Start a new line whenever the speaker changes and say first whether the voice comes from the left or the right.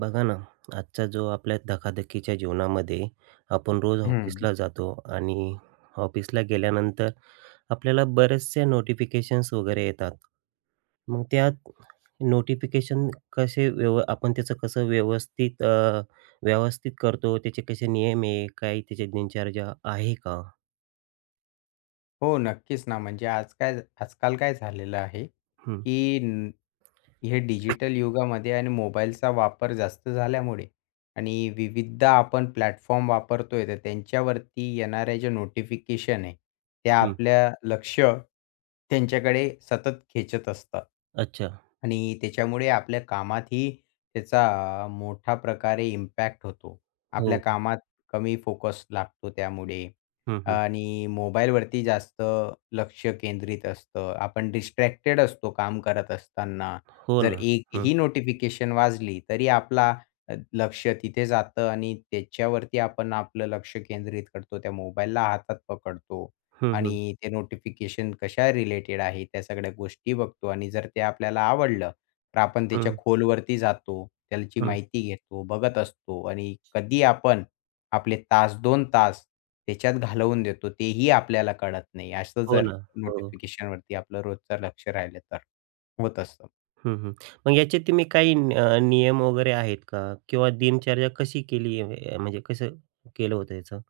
right: बघा ना, आजचा जो आपल्या धकाधकीच्या जीवनामध्ये आपण रोज
left: हं.
right: ऑफिसला जातो आणि ऑफिसला गेल्यानंतर आपल्याला बरेचसे नोटिफिकेशन्स वगैरे येतात. मग त्यात नोटिफिकेशन कसे व्यव आपण त्याचं कसं व्यवस्थित करतो? त्याचे कसे नियम आहे? काही त्याची दिनचर्या आहे का?
left: हो, नक्कीच ना. म्हणजे आज काय आजकाल काय झालेलं आहे,
right: हं,
left: की न हे डिजिटल युगामध्ये आणि मोबाईलचा वापर जास्त झाल्यामुळे आणि विविध आपण प्लॅटफॉर्म वापरतोय, तर त्यांच्यावरती येणाऱ्या ज्या नोटिफिकेशन आहे, त्या
right: हं.
left: आपल्या लक्ष त्यांच्याकडे सतत खेचत असतात.
right: अच्छा.
left: आणि त्याच्यामुळे आपल्या कामातही त्याचा मोठ्या प्रकारे इम्पॅक्ट होतो.
right: हो,
left: आपल्या
right: हो.
left: कामात कमी फोकस लागतो त्यामुळे.
right: हं, हं.
left: आणि मोबाईलवरती जास्त लक्ष केंद्रित असतं. आपण डिस्ट्रॅक्टेड असतो काम करत असताना.
right: हो
left: जर
right: ना. हं.
left: एकही नोटिफिकेशन वाजली तरी आपला लक्ष तिथे जातं आणि त्याच्यावरती आपण आपलं लक्ष केंद्रित करतो. त्या मोबाईलला हातात पकडतो
right: हं, हं.
left: आणि ते नोटिफिकेशन कशा रिलेटेड आहे त्या सगळ्या गोष्टी बघतो आणि जर ते आपल्याला आवडलं तर आपण त्याच्या
right: हं,
left: खोलवरती जातो. त्याची
right: हं.
left: माहिती घेतो, बघत असतो आणि कधी आपण आपले तास दोन तास त्याच्यात घालवून देतो, तेही आपल्याला कळत नाही. असं
right: हो
left: जर
right: ना. हो.
left: नोटिफिकेशनवरती आपलं रोजचं लक्ष राहिलं तर, होत असतं.
right: हं, हं. मग याचे तुम्ही काही नियम वगैरे आहेत का? किंवा दिनचर्या कशी केली आहे? म्हणजे कसं केलं होतं याचं?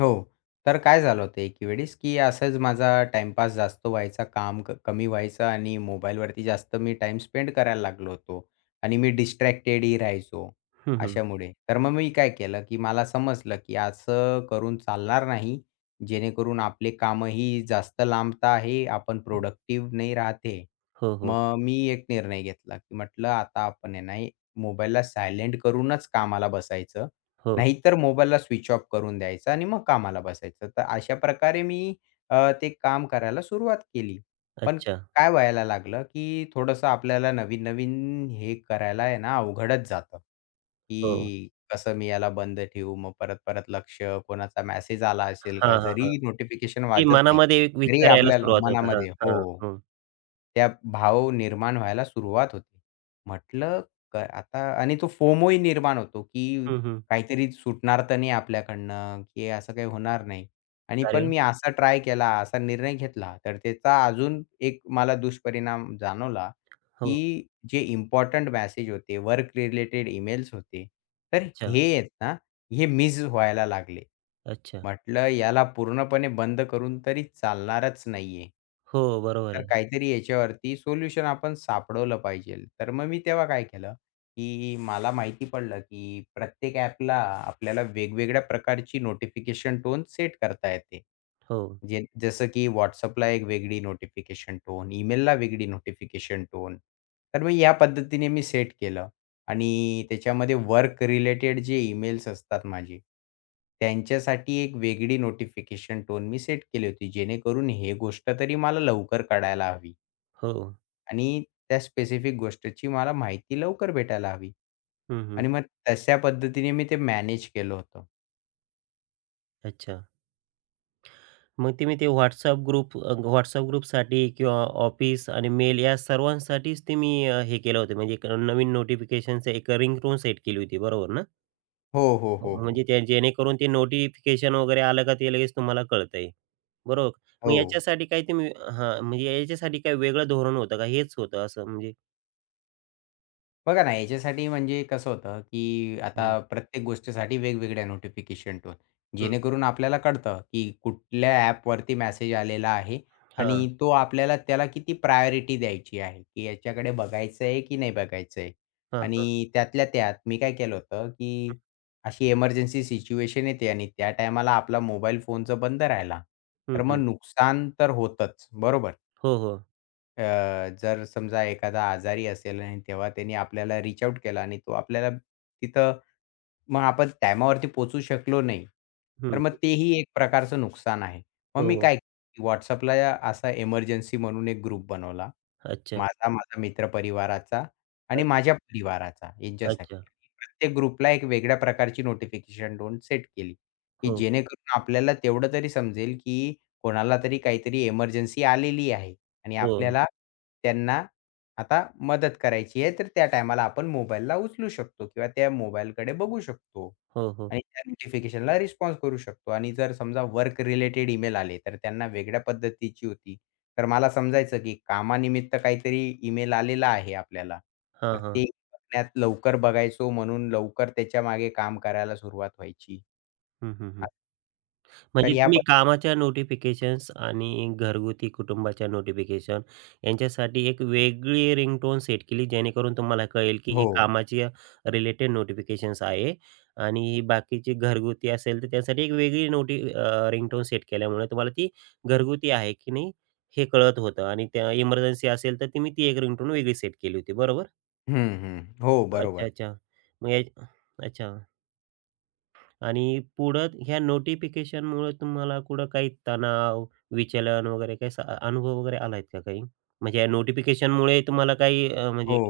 left: हो. तर काय झालं होतं एकेवेळेस, की असंच माझा टाईमपास जास्त व्हायचा, काम क कमी व्हायचं आणि मोबाईलवरती जास्त मी टाईम स्पेंड करायला लागलो होतो आणि मी डिस्ट्रॅक्टेडही राहायचो
right: हं, हं.
left: अशामुळे. तर मग मी काय केलं, की मला समजलं, की असं करून चालणार नाही, जेणेकरून आपले कामही जास्त लांबत आहे, आपण प्रोडक्टिव्ह नाही राहत.
right: हो, हो.
left: मग मी एक निर्णय घेतला, की म्हटलं आता आपण आहे ना मोबाईलला सायलेंट करूनच कामाला बसायचं.
right: हो.
left: नाहीतर मोबाईलला स्विच ऑफ करून द्यायचा आणि मग कामाला बसायचं. तर अशा प्रकारे मी ते काम करायला सुरुवात केली. पण
right: अच्छा.
left: काय व्हायला लागलं, की थोडंसं आपल्याला नवीन-नवीन हे करायला आहे ना अवघडच जातं,
right: हो.
left: की कसं मी याला बंद ठेवू? मग परत-परत लक्ष कोणाचा मेसेज आला असेल का?
right: हां, हां,
left: जरी
right: हां.
left: नोटिफिकेशन
right: ते
left: वाजत नाही,
right: मनामध्ये एक
left: तरी
right: विचार यायला
left: आपल्याला
right: सुरुवात होते. हां,
left: मनामध्ये
right: हां.
left: हो.
right: हं.
left: त्या भाव निर्माण व्हायला सुरुवात होते. म्हटलं आता आणि तो फोमोही निर्माण होतो, की
right: हं, हं.
left: काहीतरी सुटणार तर नाही आपल्याकडनं, की असं काही होणार नाही. आणि
right: अरे
left: पण
right: वाह!
left: मी असा ट्राय केला, असा निर्णय घेतला, तर त्याचा अजून एक मला दुष्परिणाम जाणवला,
right: हो.
left: की जे इम्पोर्टंट मेसेज होते, वर्क रिलेटेड ईमेल्स होते, तर
right: अच्छा,
left: हे आहेत ना, हे मिस व्हायला लागले.
right: अच्छा.
left: म्हटलं याला पूर्णपणे बंद करून तरी चालणारच नाहीये.
right: हो, बरोबर
left: तर
right: आहे.
left: काहीतरी याच्यावरती सोल्युशन आपण सापडवलं पाहिजे. तर मग मी तेव्हा काय केलं, की मला माहिती पडलं, की प्रत्येक ॲपला आपल्याला वेगवेगळ्या प्रकारची नोटिफिकेशन टोन सेट करता येते.
right: हो,
left: जे जसं की WhatsAppला एक वेगळी नोटिफिकेशन टोन, ईमेलला वेगळी नोटिफिकेशन टोन. तर मग या पद्धतीने मी सेट केलं. आणि त्याच्यामध्ये वर्क रिलेटेड जे ईमेल्स असतात माझे, त्यांच्यासाठी एक वेगळी नोटिफिकेशन टोन मी सेट केली होती. जेणेकरून हे गोष्ट तरी मला लवकर कळायला हवी
right: हो.
left: आणि त्या स्पेसिफिक गोष्टीची मला माहिती लवकर भेटायला हवी.
right: हं, हं.
left: आणि मग तशा पद्धतीने मी ते मॅनेज केलं होतं.
right: अच्छा. मग ते मी WhatsApp ग्रुपसाठी किंवा ऑफिस आणि मेल या सर्वांसाठीच ते मी हे केलं होतं म्हणजे एक नवीन नोटिफिकेशनचं एक रिंगटोन सेट केली होती बरोबर ना?
left: हो, हो,
right: हो.
left: हो,
right: म्हणजे
left: हो.
right: त्या जेणेकरून ते नोटिफिकेशन वगैरे आलं का ते लगेच तुम्हाला कळतंय. बरोबर. मग
left: हो.
right: याच्यासाठी काही तुम्ही हां, म्हणजे याच्यासाठी काही वेगळं धोरण होतं का? हेच होतं असं म्हणजे?
left: बघा ना, याच्यासाठी म्हणजे कसं होतं, की
right: हं.
left: आता प्रत्येक गोष्टीसाठी वेगवेगळ्या नोटिफिकेशन टोन.
right: हं.
left: जेणेकरून आपल्याला कळतं, की कुठल्या ॲपवरती मेसेज आलेला आहे
right: हां,
left: आणि तो आपल्याला त्याला किती प्रायोरिटी द्यायची आहे, की याच्याकडे बघायचं आहे की नाही बघायचं आहे.
right: हां, हां.
left: आणि त्यातल्या त्यात मी काय केलं होतं, की अशी इमर्जन्सी सिच्युएशन येते आणि त्या टायमाला आपला मोबाईल फोनचं बंद राहिला,
right: हं,
left: तर मग
right: हं.
left: नुकसान तर होतंच, बरोबर?
right: हो, हो.
left: अ, जर समजा एखादा आजारी असेल आणि तेव्हा त्यांनी आपल्याला रीच आउट केला आणि तो आपल्याला तिथं मग आपण टायमावरती पोहचू शकलो नाही. तर
right: हं.
left: मग तेही एक प्रकारचं नुकसान आहे. मग
right: हो,
left: मी
right: हो.
left: काय WhatsAppला असा इमर्जन्सी म्हणून एक ग्रुप बनवला.
right: अच्छा.
left: माझा मित्र परिवाराचा आणि
right: अ
left: माझ्या परिवाराचा यांच्यासाठी.
right: अच्छा.
left: प्रत्येक ग्रुपला एक वेगळ्या प्रकारची नोटिफिकेशन टोन सेट केली, की
right: हो.
left: जेणेकरून आपल्याला तेवढं तरी समजेल, की कोणाला तरी काहीतरी इमर्जन्सी आलेली आहे आणि
right: हो.
left: आपल्याला त्यांना आता मदत करायची आहे, तर त्या टायमाला आपण मोबाईलला उचलू शकतो किंवा त्या मोबाईलकडे बघू शकतो
right: हो, हो.
left: आणि त्या नोटिफिकेशनला रिस्पॉन्स करू शकतो आणि जर समजा वर्क रिलेटेड ईमेल आले, तर त्यांना वेगळ्या पद्धतीची होती. तर मला समजायचं की कामानिमित्त काहीतरी ईमेल आलेला आहे आपल्याला,
right: हां,
left: तर
right: हां.
left: ते बघण्यात लवकर बघायचो म्हणून लवकर त्याच्यामागे काम करायला सुरुवात व्हायची.
right: हं, हं,
left: आ-
right: हं. म्हणजे
left: तर या
right: तुम्ही
left: पद्ध
right: कामाच्या नोटिफिकेशन्स आणि घरगुती कुटुंबाच्या नोटिफिकेशन यांच्यासाठी एक वेगळी रिंगटोन सेट केली, जेणेकरून तुम्हाला कळेल की ही
left: हो.
right: कामाची रिलेटेड नोटिफिकेशन्स आहे आणि ही बाकीची घरगुती असेल, तर त्यासाठी एक वेगळी रिंगटोन सेट केल्यामुळे तुम्हाला ती घरगुती आहे की नाही हे कळत होतं आणि त्या इमर्जन्सी असेल, तर तुम्ही ती एक रिंगटोन वेगळी सेट केली होती, बरोबर?
left: हं, हं. हो,
right: अच्छा,
left: बरोबर.
right: अच्छा. मग या अच्छा. आणि पुढं ह्या नोटिफिकेशनमुळे तुम्हाला कुठं काही तणाव, विचलन वगैरे काही असा अनुभव वगैरे आला का काही? म्हणजे या नोटिफिकेशनमुळे तुम्हाला म्हणजे
left: हो.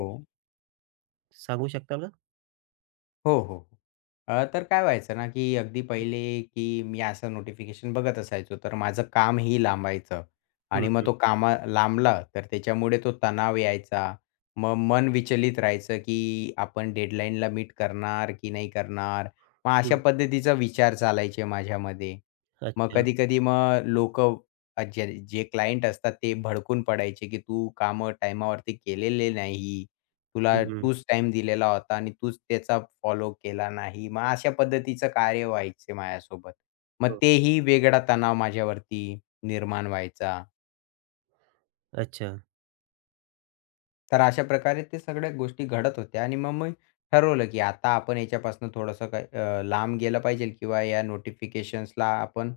right: सांगू शकताल का?
left: हो, हो, हो. तर काय व्हायचं ना, की अगदी पहिले, की मी असं नोटिफिकेशन बघत असायचो, तर माझं कामही लांबायचं
right: हं,
left: आणि मग
right: हं,
left: तो कामा लांबला, तर त्याच्यामुळे तो तणाव यायचा. मग मन विचलित राहायचं, की आपण डेडलाईनला मीट करणार की नाही करणार? मग अशा
right: हं.
left: पद्धतीचा विचार चालायचे माझ्यामध्ये. मग
right: अच्छा.
left: कधी-कधी मग लोकं जे जे क्लायंट असतात, ते भडकून पडायचे, की तू कामं टायमावरती केलेले नाही. तुला
right: हं, हं.
left: तूच टाईम दिलेला होता आणि तूच त्याचा फॉलो केला नाही. मग अशा पद्धतीचं कार्य व्हायचे माझ्यासोबत. मग
right: हो.
left: तेही वेगळा तणाव माझ्यावरती निर्माण व्हायचा.
right: अच्छा.
left: तर अशा प्रकारे ते सगळ्या गोष्टी घडत होत्या आणि मग मी ठरवलं, की आता आपण याच्यापासून थोडंसं काय लांब गेलं पाहिजे किंवा या नोटिफिकेशन्सला आपण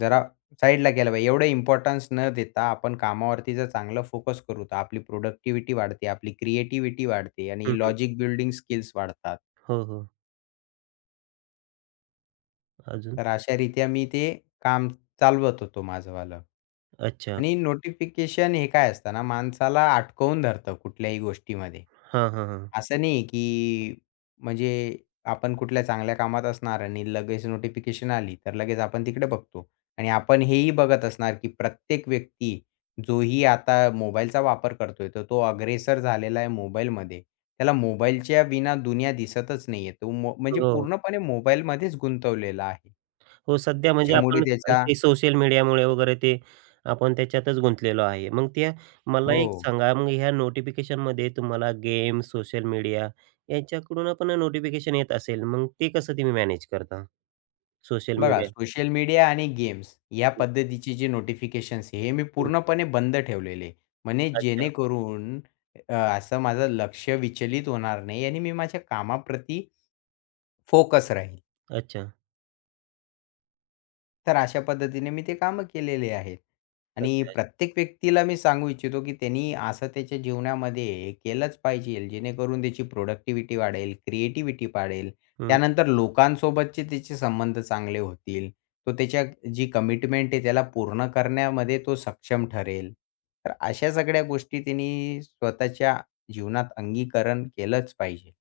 left: जरा साईडला केलं पाहिजे. एवढं इम्पोर्टन्स न देता आपण कामावरती जर चांगलं फोकस करू, तर आपली प्रोडक्टिव्हिटी वाढते, आपली क्रिएटिव्हिटी वाढते
right: हं,
left: आणि
right: हं.
left: लॉजिक बिल्डिंग स्किल्स वाढतात.
right: हो, हो. अजून?
left: तर अशारित्या मी ते काम चालवत होतो माझंवालं.
right: अच्छा.
left: आणि नोटिफिकेशन हे काय असतं ना, माणसाला अडकवून धरतं कुठल्याही गोष्टीमध्ये.
right: हां, हां, हां.
left: असं नाही की म्हणजे आपण कुठल्या चांगल्या कामात असणार आणि लगेच नोटिफिकेशन आली, तर लगेच आपण तिकडे बघतो. आणि आपण हेही बघत असणार की प्रत्येक व्यक्ती जोही आता मोबाईलचा वापर करतोय, तर तो अग्रेसर झालेला आहे मोबाईलमध्ये. त्याला मोबाईलच्या विना दुनिया दिसतच नाहीये. तो मो म्हणजे
right: हो.
left: पूर्णपणे मोबाईलमध्येच गुंतवलेला आहे.
right: हो, सध्या म्हणजे
left: त्याच्यामुळे
right: आपण
left: त्याचा
right: ते सोशल मीडियामुळे वगैरे ते आपण त्याच्यातच गुंतलेलो आहे. मग त्या मला एक
left: हो,
right: सांगा, मग ह्या नोटिफिकेशनमध्ये तुम्हाला गेम, सोशल मीडिया यांच्याकडून पण नोटिफिकेशन येत असेल, मग ते कसं तुम्ही मॅनेज करता? सोशल
left: बघा
right: मीडिया?
left: सोशल मीडिया आणि गेम्स या
right: हं,
left: पद्धतीचे जे नोटिफिकेशन्स हे मी पूर्णपणे बंद ठेवलेले. म्हणजे
right: अच्छा,
left: जेणेकरून असं माझं लक्ष विचलित होणार नाही आणि मी माझ्या कामाप्रती फोकस राहील.
right: अच्छा,
left: तर अशा पद्धतीने मी ते कामं केलेले आहेत. आणि
right: अच्छा.
left: प्रत्येक व्यक्तीला मी सांगू इच्छितो, की त्यांनी असं त्याच्या जीवनामध्ये केलंच पाहिजे, जेणेकरून त्याची प्रोडक्टिव्हिटी वाढेल, क्रिएटिव्हिटी वाढेल.
right: हं.
left: त्यानंतर लोकांसोबतचे त्याचे संबंध चांगले होतील. तो त्याच्या जी कमिटमेंट आहे त्याला पूर्ण करण्यामध्ये तो सक्षम ठरेल. तर अशा सगळ्या गोष्टी त्यांनी स्वतःच्या जीवनात अंगीकरण केलंच पाहिजे.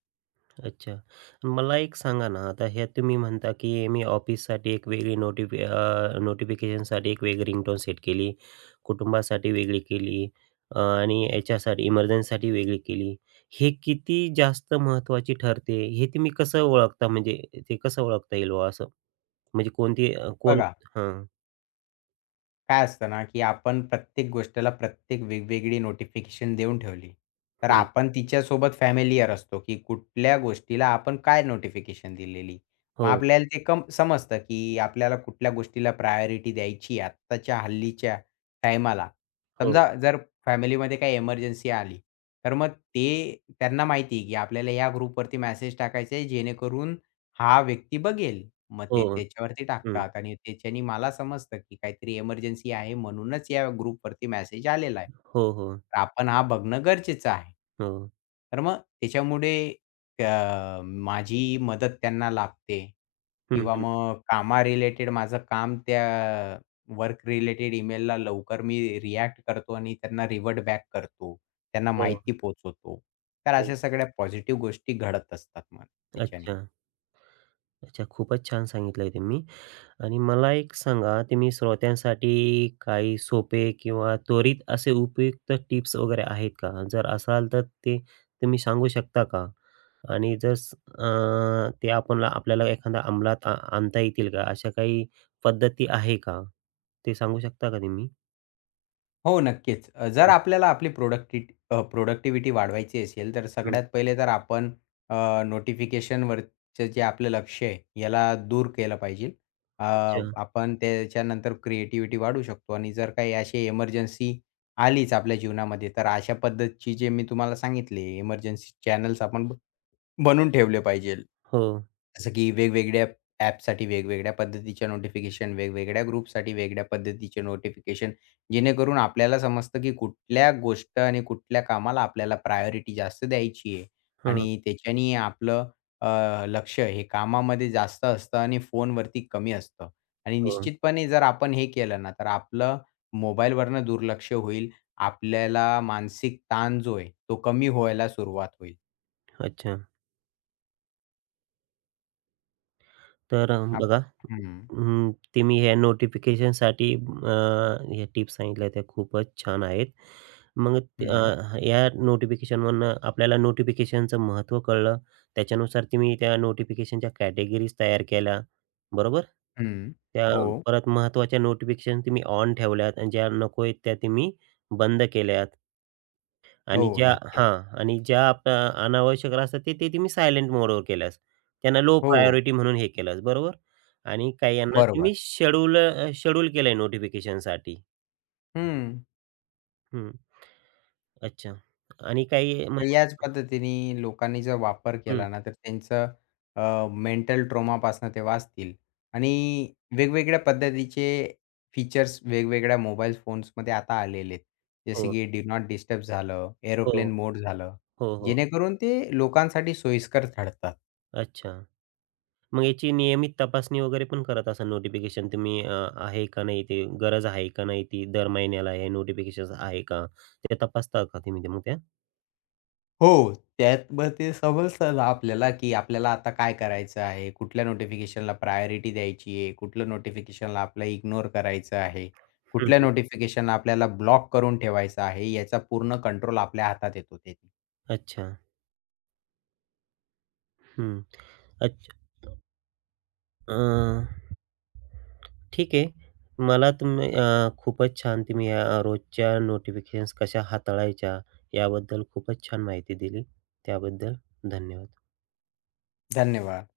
right: अच्छा. मला एक सांगा ना, आता हे तुम्ही म्हणता, की मी ऑफिससाठी एक वेगळी नोटिफि अ, नोटिफिकेशनसाठी एक वेगळी रिंगटोन सेट केली, कुटुंबासाठी वेगळी केली, आणि याच्यासाठी इमर्जन्सीसाठी वेगळी केली. हे किती जास्त महत्त्वाची ठरते, हे तुम्ही कसं ओळखता? म्हणजे ते कसं ओळखता येईल बुवा असं? म्हणजे कोणती अ, कोण
left: बघा
right: हां.
left: काय असतं ना, की आपण प्रत्येक गोष्टीला प्रत्येक वेगवेगळी नोटिफिकेशन देऊन ठेवली, तर
right: हं.
left: आपण तिच्यासोबत फॅमिलिअर असतो, की कुठल्या गोष्टीला आपण काय नोटिफिकेशन दिलेली. मग
right: हो,
left: आपल्याला ते कम समजतं, की आपल्याला कुठल्या गोष्टीला प्रायोरिटी द्यायची आत्ताच्या हल्लीच्या टायमाला.
right: हो,
left: समजा जर फॅमिलीमध्ये काही एमर्जन्सी आली, तर मग ते त्यांना माहिती आहे, की आपल्याला या ग्रुपवरती मेसेज टाकायचा आहे, जेणेकरून हा व्यक्ती बघेल. मग
right: हो.
left: ते त्याच्यावरती
right: हं.
left: टाकतात आणि त्याच्यानी मला समजतं, की काहीतरी एमर्जन्सी आहे म्हणूनच या ग्रुपवरती मेसेज आलेला आहे.
right: हो, हो,
left: तर आपण हा बघणं गरजेचं आहे.
right: हो.
left: तर मग त्याच्यामुळे माझी मदत त्यांना लाभते
right: हं,
left: किंवा
right: हं.
left: मग कामा रिलेटेड माझं काम त्या वर्क रिलेटेड ईमेलला लवकर मी रिएक्ट करतो आणि त्यांना रिव्हर्ट बॅक करतो. त्यांना
right: हो,
left: माहिती पोहोचवतो. तर
right: हो.
left: अशा सगळ्या पॉझिटिव्ह गोष्टी घडत असतात मग त्याच्याने.
right: अच्छा. अच्छा. खूपच छान सांगितलंय तुम्ही. आणि मला एक सांगा, तुम्ही श्रोत्यांसाठी काही सोपे किंवा त्वरित असे उपयुक्त टिप्स वगैरे आहेत का? जर असाल तर ते तुम्ही सांगू शकता का? आणि ते आपल्याला एखादा अंमलात आणता येतील का? अशा काही पद्धती आहे का? ते सांगू शकता का तुम्ही?
left: हो, नक्कीच. जर आपल्याला आपली प्रोडक्टिव्हिटी वाढवायची असेल, तर
right: हं,
left: सगळ्यात पहिले तर आपण अ, नोटिफिकेशनवरचं जे आपलं लक्ष आहे, याला दूर केलं पाहिजे. अ,
right: अच्छा.
left: आपण त्याच्यानंतर क्रिएटिव्हिटी वाढवू शकतो आणि जर काही अशी इमर्जन्सी आलीच आपल्या जीवनामध्ये, तर अशा पद्धतची जे मी तुम्हाला सांगितले, इमर्जन्सी चॅनल्स आपण बनवून ठेवले पाहिजे.
right: हो.
left: जसं की वेगवेगळ्या ॲपसाठी वेगवेगळ्या पद्धतीच्या नोटिफिकेशन, वेगवेगळ्या ग्रुपसाठी वेगळ्या पद्धतीचे नोटिफिकेशन, जेणेकरून आपल्याला समजतं की कुठल्या गोष्ट आणि कुठल्या कामाला आपल्याला प्रायोरिटी जास्त द्यायची आहे
right: हं,
left: आणि त्याच्याने आपलं अ, लक्ष हे कामामध्ये जास्त असतं आणि फोनवरती कमी असतं आणि
right: हो.
left: निश्चितपणे जर आपण हे केलं ना, तर आपलं मोबाईलवरनं दुर्लक्ष होईल. आपल्याला मानसिक ताण जो आहे, तो कमी व्हायला सुरुवात होईल.
right: अच्छा. तर
left: आप
right: बघा
left: हं.
right: अं, ते मी ह्या टिप्स सांगितल्या त्या खूपच छान आहेत. मग
left: हं,
right: या नोटिफिकेशनवरनं आपल्याला नोटिफिकेशनचं महत्त्व कळलं. त्याच्यानुसार तुम्ही त्या नोटिफिकेशनच्या कॅटेगरीज तयार केल्या, बरोबर?
left: हं.
right: त्या
left: हो,
right: परत महत्त्वाच्या नोटिफिकेशन तुम्ही ऑन ठेवल्यात आणि ज्या नको आहेत त्या तुम्ही बंद केल्यात. आणि
left: हो.
right: ज्या
left: नक्कीच.
right: हां. आणि ज्या अनावश्यक असतात ते ते तुम्ही सायलेंट मोडवर केल्यास. त्यांना लो
left: हो,
right: प्रायोरिटी म्हणून हे केलंस, बरोबर? आणि काही यांना
left: बरोबर.
right: तुम्ही शेड्यूल केलंय नोटिफिकेशनसाठी.
left: हं.
right: हं. अच्छा. आणि काही
left: तर
right: म्हणजे
left: याच पद्धतीने लोकांनी जर वापर
right: हं.
left: केला ना, तर त्यांचं मेंटल ट्रॉमापासून ते वाचतील आणि वेगवेगळ्या पद्धतीचे फीचर्स वेगवेगळ्या मोबाईल फोन्समध्ये आता आलेले आहेत. जसे
right: हो,
left: की डू नॉट डिस्टर्ब झालं, एरोप्लेन
right: हो,
left: मोड झालं,
right: हो, हो.
left: जेणेकरून ते लोकांसाठी सोयीस्कर ठरतं.
right: अच्छा. मग याची नियमित तपासणी वगैरे पण करत असाल आहे का नाही ते गरज आहे का नाही ती दर महिन्याला हे नोटिफिकेशन्स आहे का? ते तपासता का तुम्ही ते मग त्या?
left: हो. त्यात मग ते समजतं आपल्याला, की आपल्याला आता काय करायचं आहे, कुठल्या नोटिफिकेशनला प्रायोरिटी द्यायची आहे, कुठलं नोटिफिकेशनला आपल्याला इग्नोर करायचं आहे,
right: हं,
left: कुठल्या
right: हं.
left: नोटिफिकेशनला आपल्याला ब्लॉक करून ठेवायचं आहे, याचा पूर्ण कंट्रोल आपल्या हातात येतो ते.
right: अच्छा. हं. अच्छा. अ, ठीक आहे. मला तुम्ही खूपच छान तुम्ही या रोजच्या नोटिफिकेशन्स कशा हाताळायच्या याबद्दल खूपच छान माहिती दिली. त्याबद्दल धन्यवाद.
left: धन्यवाद.